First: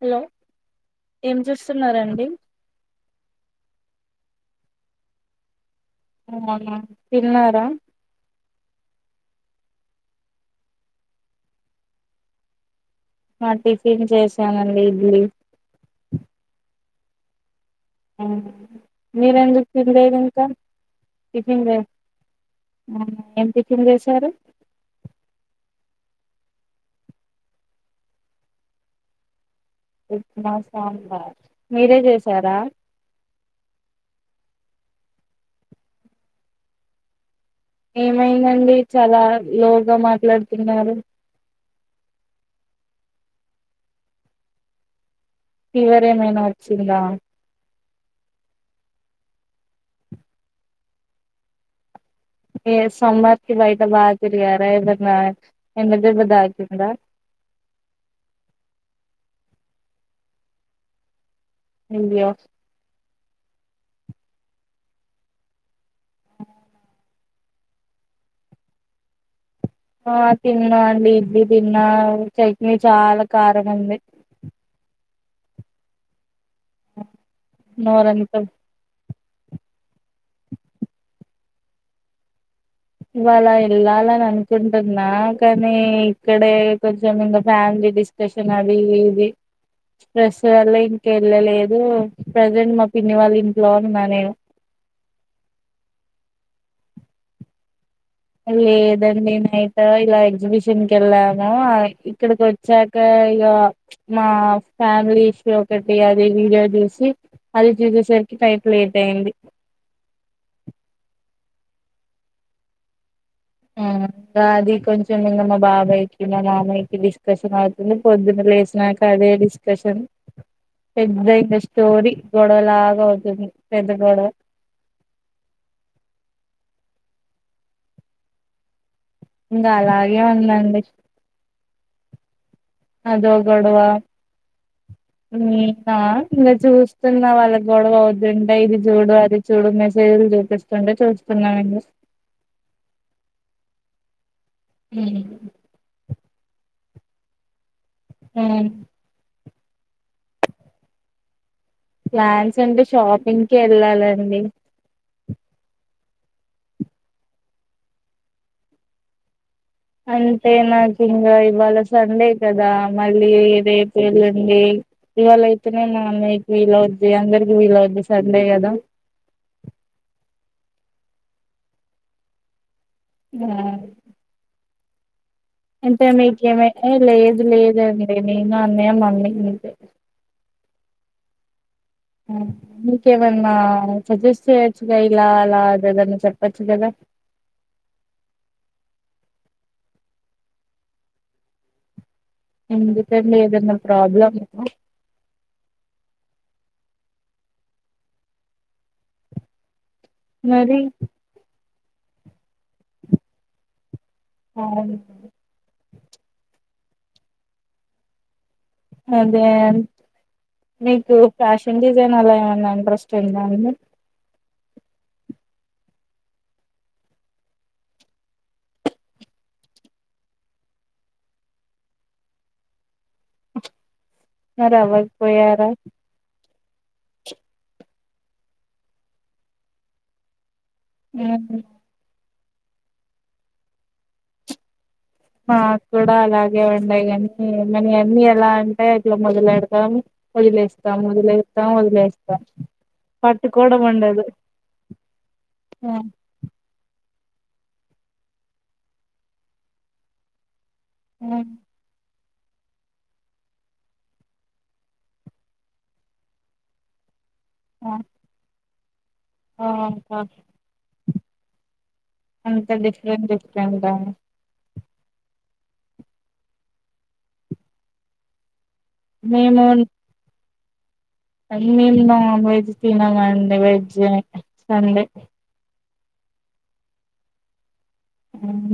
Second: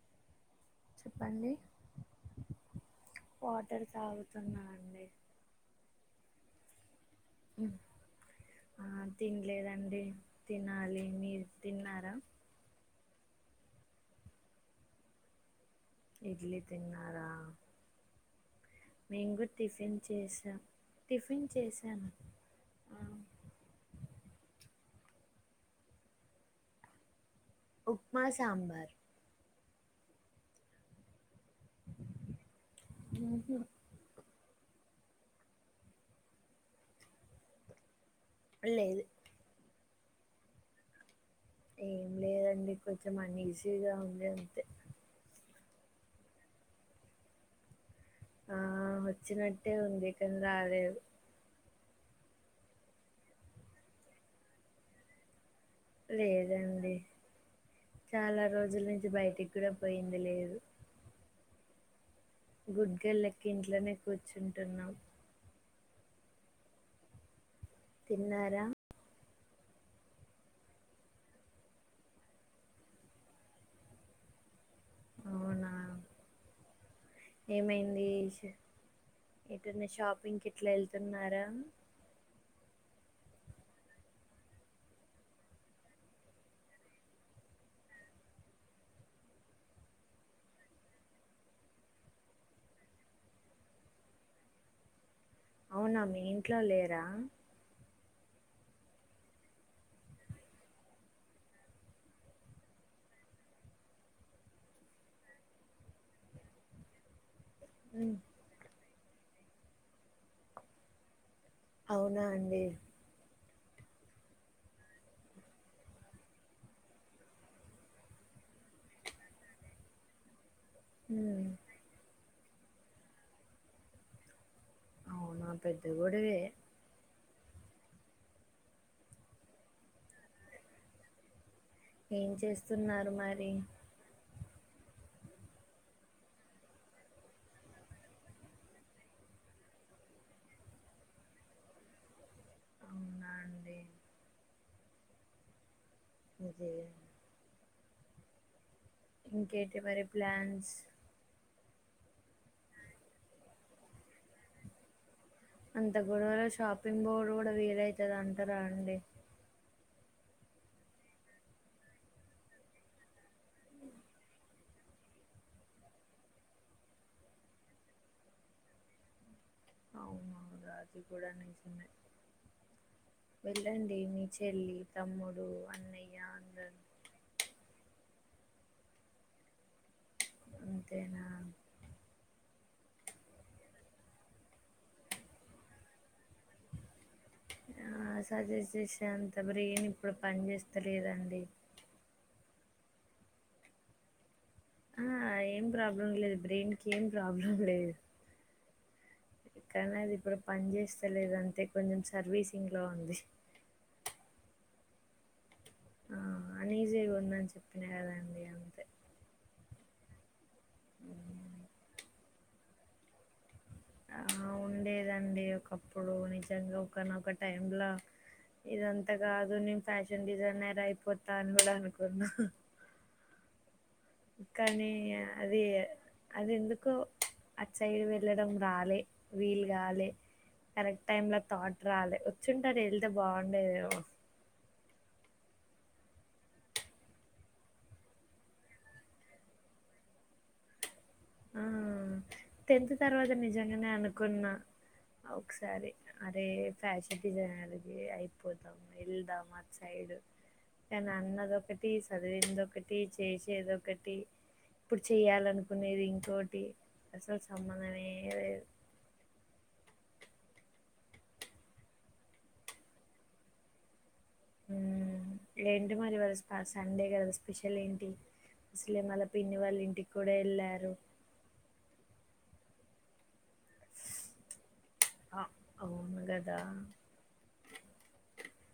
Hello ఏం చెప్పండి చూస్తున్నారండి వాటర్ తాగుతున్నా అండి ఓ అవునా తిన్నారా ఆ తినలేదండి తినాలి మీరు తిన్నారా ఆ టిఫిన్ చేసానండి ఇడ్లీ ఇడ్లీ తిన్నారా ఉమ్ మేము మీరు కూడా ఎందుకు టిఫిన్ తినలేదు ఇంకా చేసాం టిఫిన్ లే చేశాను ఆ ఏం టిఫిన్ చేసారు ఉప్మా సాంబార్ ఉప్మా సాంబార్ మీరే చేసారా ఉహు ఏమైందండి లేదు చాలా లోగ్ గా మాట్లాడుతున్నారు. ఏం లేదండి కొంచెం అని ఈజీగా ఉంది అంతె. ఫీవర్ ఏమైనా వచ్చిందా. ఆ వచ్చినట్టే ఉంది కని రాలేదు. ఏ సమ్మర్ కి బయిట బాతిరిగారా ఎవర్నా. లేదండి చాలా రోజులనుంచి బయటికి. ఎక్కడ పోయింది లేదు. ఇండియా. గుడ్డోలెక్క ఇంట్లోనే కూర్చుంటున్నా తిన్నారా. ఆ తిన్నా అండి ఇడ్లీ తిన్నా చట్నీ చాల కారం ఉంది. ఏమైందీ నోరంతా సి. ఎదైన షాపింగ్ కిట్లా ఎళ్తున్నారా. ఇవాళ ఎళ్ళాలని అనుకుంటున్నా కానీ ఇక్కడే కొంచెం ఇంక ఫ్యామిలీ డిస్కషన్ అది ఇది స్ట్రెస్ వల్ల ఇంక ఎళ్ళలేదు ప్రజెంట్ మా పిన్ని వాళ్ళ ఇంట్లో ఉన్నా నేను. అవున మీ ఇంట్లో లేరా. లేదండి నైట్ ఇలా ఎగ్జిబిషన్ కి వెళ్ళనా ఇక్కడికి వచ్చాక ఇక ప్చ్ మా ఫ్యామిలీ ఇష్యూ ఒకటి అది వీడియో చూసి. అది ఉమ్, చూసేసరికి టైం లేద్ తయాంది అవున అండి. ఆ అది కొంచెం ఇంకా మా బాబాయికి మా మామయ్యకి డిస్కషన్ అవుతుంది. పొద్దున లేసినాక అదే డిస్కషన్. ఉమ్, పెద్దఇంక స్టోరి. గొడవ లాగా అవుతుంది. పెద్ద గొడవ. అవునా పెద్ద గొడివే. ఇంగ అలాగే ఉందండి. ఏం చెస్ అదో గొడవా. నేనా ఇంకా చూస్తున్నా వాళ్ళ గొడవ అవుతుంటే ఇది చూడు, అది చూడు మెసేజ్‌లు చూపిస్తుంటే చూస్తున్నామండి. అవునా అండి. హ్మ్ ఇస్. హ్మ్ ఇంకేటి మరి ప్లాన్స్. ప్లాన్స్ అంటే షాపింగ్కి వెళ్ళాలండి. అంత గొడవలో షాపింగ్ బోర్డు కూడా వీలైతద అంటారా అండి. అంటే నాకు ఇంగా ఇవాళ సండే కదా మళ్ళీ రేపు ఎల్లుండి ఇవాళ అయితేనే మా అన్నయికి వీలవద్ది అందరికి వీలవద్ది సండే కద. అవునా అదా అది కూడ నిజమే. వెళ్ళండి మీ చెల్లి. తమ్ముడ్ అంటే మీకేమన్ ఎ లేదు లేదు అని అక్కడ నేను అన్నయ్య మమ్మీ ఇంతే ఇంతేనా మీకేమ్మన సజెస్ట్ చేయ్యొచ్చుగా ఇలా అలా అదిదన్నా చెప్పచ్చు కద. ఆ సజెస్ట్ చేసేంత బ్రెయిన్ ఇప్పుడు పని చేస్తలేదండి. ఎందుకండి ఏదన్న ప్రాబ్లమ్ ఆ ఏం ప్రాబ్లమ్ లేదు బ్రెయిన్ ఏం ప్రాబ్లమ్ లేదు కానీ అది ఇప్పుడు మరి పంచేస్తలేదంతే కొంచం సర్వీసింగ్లో ఉంది అవునా ఆ అనీజీగా ఉందని చెప్పిన కదండి అందుకు అదా అని మీకు ఫ్యాషన్ డిజైన్ అలా ఏమన్నా ట్రష్టు ఉందా అండి ఆ ఉండేదండి ఒకప్పుడు నిజంగా ఒకనొక టైంలో ఇదంతా కాదు నేను ఫ్యాషన్ డిజైనర్ అయిపోతా అని కూడా అనుకున్నా మరి కానీ అది అవ్వకపోయారా అది ఎందు ఎందుకో అటు సైడ్ వెళ్ళడం రాలే వీల్ కాలే కరెక్ట్ టైం లో ఆ మ్మ్. థాట్ రాలే కూర్చుంటారు ఎళ్తే బాగుండేమో మాకు కూడా అలాగే ఉండే కాని మనీ అన్నీ ఎలా అంటే ఇట్లా మొదలెడతాం వదిలేస్త దమ్ము మొదలె ఆ సతం వదిలేస్తాం టెన్త్ తర్వాత పట్టుకోవడం నిజంగానే ఉండదు అనుకున్నా ఆ, ఒకసారి అరే ఫ్యాషన్ ప్రతి జనాకి అయిపోదాం ఎల్దాం అ సైడ్ కానీ ఆ, అన్నదొకటి చదివిందొకటి చేసేదొకటి ఇప్పుడు చేయాలనుకునేది ఇంకోటి అసలు సంబంధమే లేదు ఆ హ అంత డిఫ్రెంట్ డిఫ్రెంటా ఏంటి మరి ఇవాళ స సండే కదా స్పెషల్ ఏంటి ఇసలే మళ్ళ పిన్ని వాళ్ళ ఇంటికి కూడా వెళ్ళార్ మోము నాజ్ వెజ్ తినమండి వెజ్ సండే అ అవును గదా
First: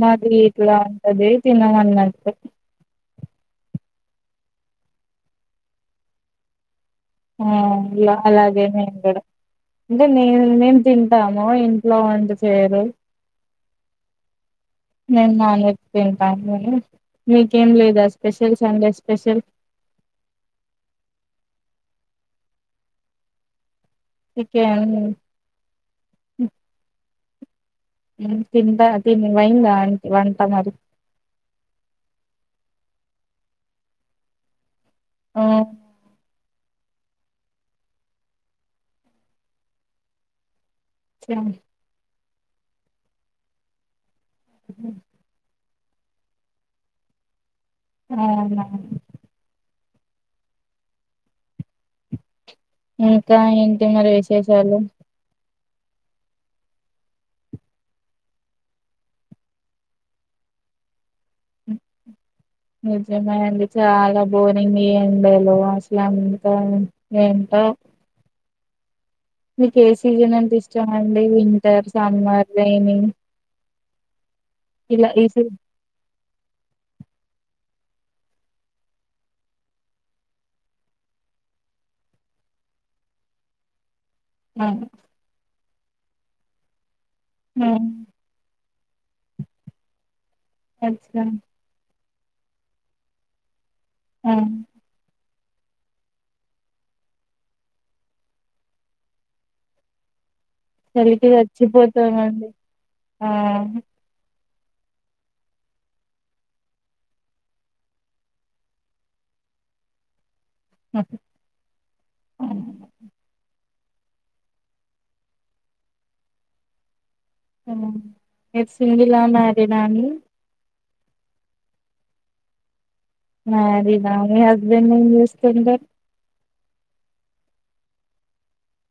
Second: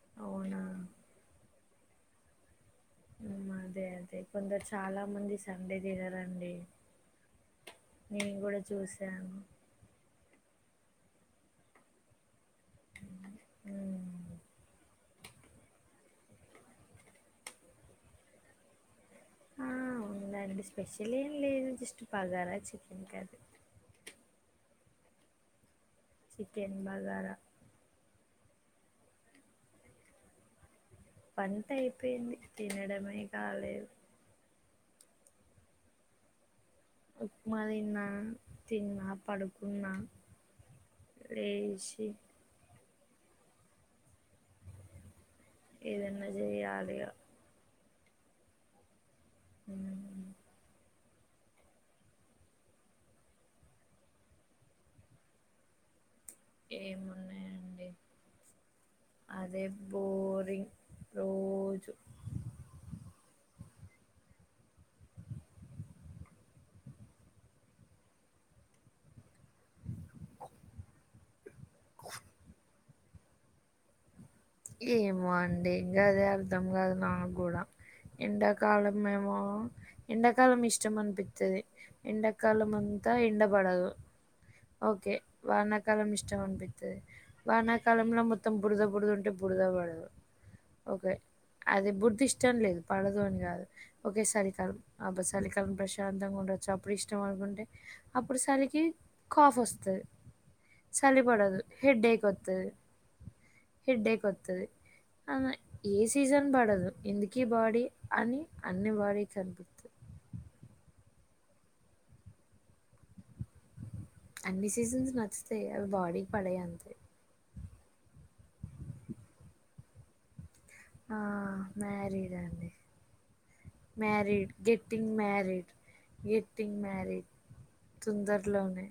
మది అవునా! ఇట్లా ఉంటది తిన వంద అంతే అదే అదే కొందరు చాలా మంది సండే తినారండి ఆ లో అలాగే నేను కూడా చూశాను. అంటే నేను మేం తింటాము ఇంట్లో పొండుకు సేరు హ్మ్. నేను నాన్ వెజ్ టింటాంటిని మీకేం లేదా స్పెషల్ సండేస్ ఆ వుందండి స్పెషల్ ఏం లేదు జస్ట్ బగారా చికెన్ కర్రీ అమ్ చికెన్ బగారా తింటా తి వైంద వంట మరి పంట అయిపోయింది తినడమే కాలేదు ఆమ్ ఉప్మా తిన్నా తిన్నా పడుకున్నా లేసి అమ్ ఏదన్నా చేయాలిగా ఆ మ్మ్ ఇంకా ఏంటి మరి విశేషాలు ఏమున్నాయంండి అదే బోరింగ్ రోజు నిజమే అడి చాలా బోరింగ్ ఎండలో అసలు అంత ఏంటో ఏ సీజన్ అంత ఇష్టమ అండి వింటర్ సమ్మర్ రైనీ ఇలా ఈ ఏమో సీ అండి అదే అర్ధం కాదు నా కూడా ఎండాకాలం మేమో ఎండాకాలం ఇష్టం అనిపిస్తది ఎండాకాలం అంతా ఎండ పడదు ఆ ఓకే వన కాలం ఇష్టం అనిపిత్తది ఆ వానాకాలంలో మొత్తం బురద బురద ఉంటే బురద పడదు ఓకే అచ్చా అది బుడ్ ఇష్టం లేదు పడదు అని కాదు ఓకే ఆ సర తను ఆ బస్ చలికాల ప్రశాంతంగా ఉండొచ్చు అప్పుడు ఇష్టం అనుకుంటే అప్పుడు చలికి కాఫ్ వస్తది చలి చలికి పడదు హెడేక్ చచ్చిపోతామండి ఆ అ ఏ సీజన్ పడదు ఎందుక బాడీ అని అన్ని బాడీ కనిపిస్తది మ్మ్ హ్మ్ అన్ని సీజన్స్ నచ్చుతాయి అవి బాడీకి పడాయి అంతే మ్మ్ మీరు సింగిల్ ఆ మ్యారీడ్ ఆ అండి ఆ మ్యారిడ్ అండి మ్యారిడ్ మీ మ్యారీడ్ హస్బెండ్ ఏం గెట్టింగ్ మ్యారీడ్ చేస్తుంటాడు గెట్టింగ్ మ్యారెడ్ తొందరలోనే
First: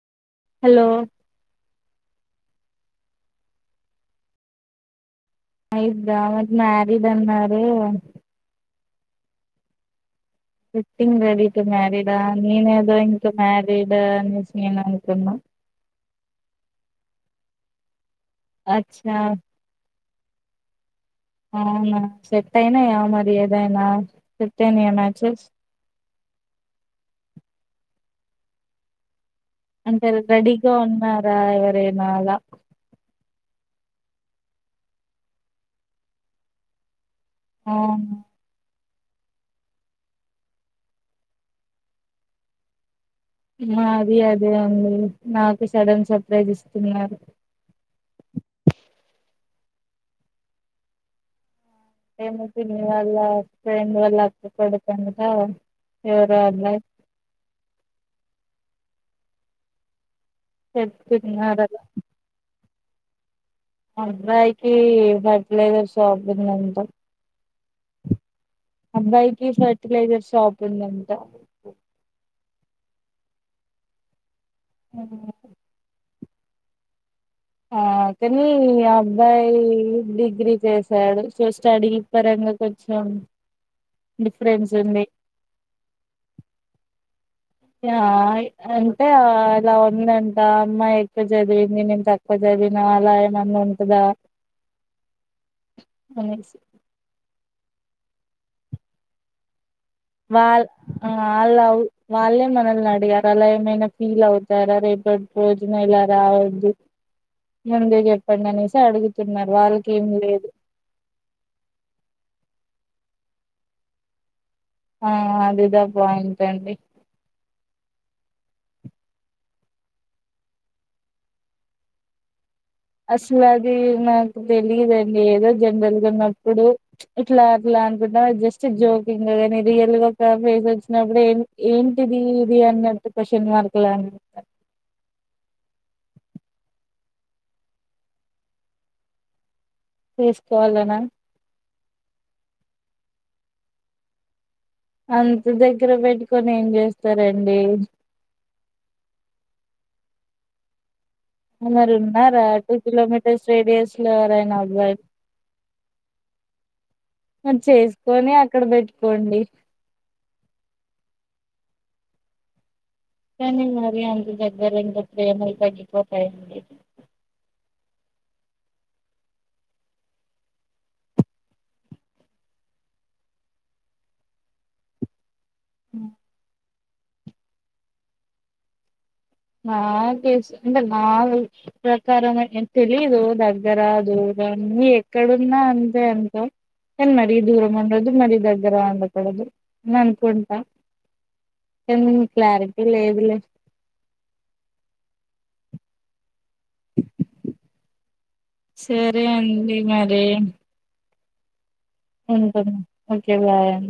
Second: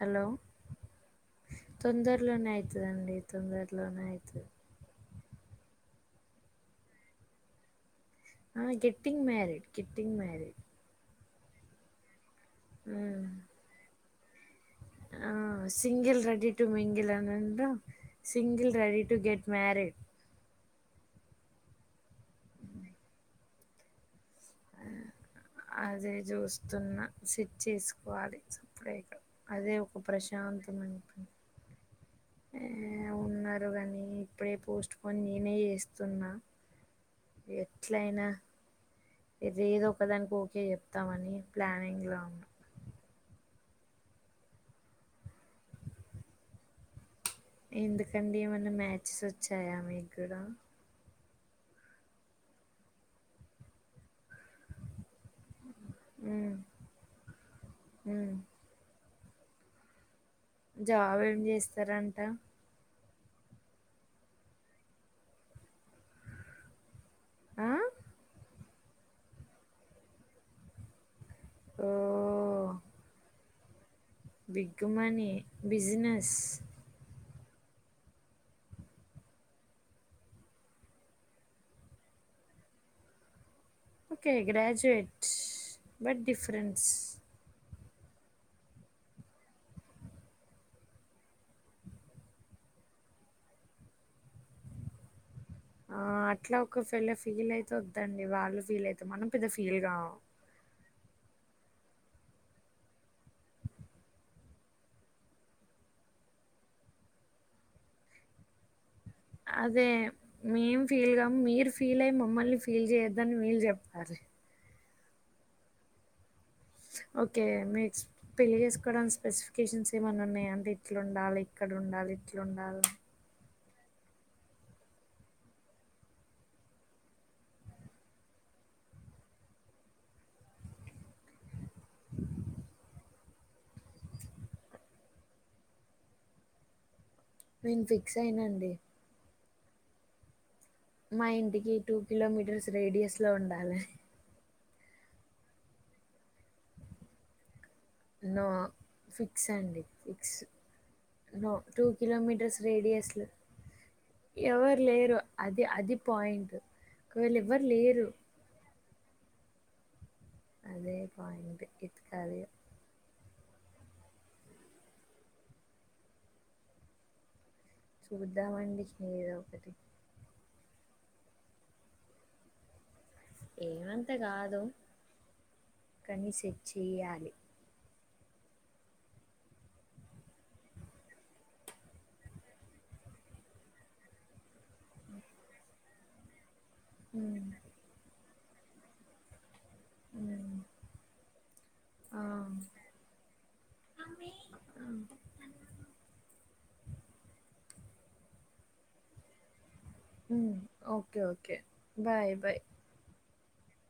హలో హలో తొందరలోనే అయితదండి తొందరలోనే అయితది అయి బావా కి మ్యారీడ్ అన్నారు getting married, getting married getting మ గెట్టింగ్ మ్యారీడ్ ఆ నేను ఏదో హ్మ్ ఇంట్లో మ్యారీడ్ [unintelligible] ఆ సింగిల్ రెడి టు మింగిల్ అనంత సింగిల్ రెడి అచ్చా టు గెట్ మ్యారీడ్ అవునా చెట్టు అయినా యా మరి ఏది అయినా అదే చూస్తున్న సిట్ చేసు పోవాలి సపరేటు అంటే రెడీగ ఉన్నారా ఎవరైనా అల ఏ ఉన్నారు కాని ఇప్పుడే పోస్ట్ పోన్ నేనే చేస్తున్న అవును ఎట్లయిన ఇది ఏదో ఒకదానికి ఒకే చెప్తామని ప్లానింగ్ లో ఉన్నా. మా అది అదే ఉంది నాకు సడన్ సర్ప్రైజ్ ఇస్తున్నారు. ఎందుకండి ఏమన్నా మ్యాచెస్ వచ్చాయా మీకు కూడ? హేమ ఫ్రెండ్ వాళ్ళ క కొడుకంట ఎవరో ఉమ్, అబ్బాయి ఉమ్. జాబ్ ఏం చెప్తున్నారు అలా చేస్తారంట అబ్బాయికి ఫర్టిలైజర్ షాప్ ఉందంట ఆ? అబ్బాయికి ఫర్టిలైజర్ షాప్ ఉందంట ఓ బిగ్ మనీ బిజినెస్ ఆ కాని అబ్బాయి డిగ్రీ చేశాడు సో స్టడీ పరంగ కొంచెం ఒకే డిఫరెన్స్ ఉంది గ్రాడ్యుయేట్స్ బట్ డిఫరెన్స్ ఆ అంటే అలా ఉందంట అమ్మాయి ఎక్కువ చదివింది నేను తక్కువ చదివిన అలా ఏమన్న ఉంటద ఆ అట్లా ఒక ఫైలో ఫీల్ అయి ఒద్దండి వాళ్ళు ఫీల్ అయితే మనం పెద్ద ఎ గా వాళ్ళ ఆ వాళ్ళ వాళ్ళే మనల్ని అడిగారు అలా ఏమైనా ఫీల్ అవుతారా రేపటి రోజున ఇలా రావద్దు ముందే చెప్పండి అనేసి అడుగు అదే మేం ఫీల్ కాం మీరు ఫీల్ అయ్య మమ్మల్ని ఫీల్ చేయొద్దు అని విల్ చెప్తారు. ఆ అదిద పాయింట్ అండి ఒకే మీస్ పెళ్లి చేసుకోవడానికి స్పెసిఫికేషన్స్ ఏమన్న ఉన్నాయా అండి ఇట్ల ఉండాలి ఇక్కడ ఉండాలి ఇట్ల ఉండాలి ది నాకు తెలిదండి ఏదో జనరల్ గా ఉన్నప్పుడు ఇట్లా అట్లా అనుకుంటా జస్ట్ జోకింగ్ కాని రియల్ గా ఒక ఫేస్ వచ్చినప్పుడు ఏం ఏంటిది ఇది అన్నట్టు క్వశ్చన్ మార్క్ లా నేను ఫిక్స్ అయినండి చెస్ మా ఇంటికి టూ కిలోమీటర్స్ రేడియస్ లో ఉండలి అంత దగ్గర పెట్టుకొని ఏం చేస్తారండి నో ఫిక్స్ అండి ఫిక్స్ నో. మరి ఉన్నారా కిలోమీటర్స్ టూ రేడియస్‌లో కిలోమీటర్స్ రేడియస్ లో ఎవరైనా ఎవరు అబ్బాయ్ లేరు. అది అది పాయింట్. ఒకవేళ మరి ఎవ్వరు లేరు చేసుకొనే అక్కడ పెట్టుకోండి అదే పోయింట్ ఇట్ కదే కానీ మరి అంత దగ్గర ఉంటే ప్రేమలు తగ్గిపోతాయ్ అండి చూద్దామండి ఏదో ఒకటి ఏమంతా కాదు కనిసి చేయాలి నా తెసు అంటే నా ప్రకారం తెలీదు దగ్గర దూరన్ని ఎక్కడున్నా అంతే అంత కానీ మరి ఉమ్, దూరం ఉండోద్దు మరి దగ్ గర ఉండకూడదు అని ఉమ్, అనుకుంటా ఎ ఆ, క్లారిటీ లేదు లే ఆ సరే అండి మరి హ్మ్ okay okay bye bye కెలా యన్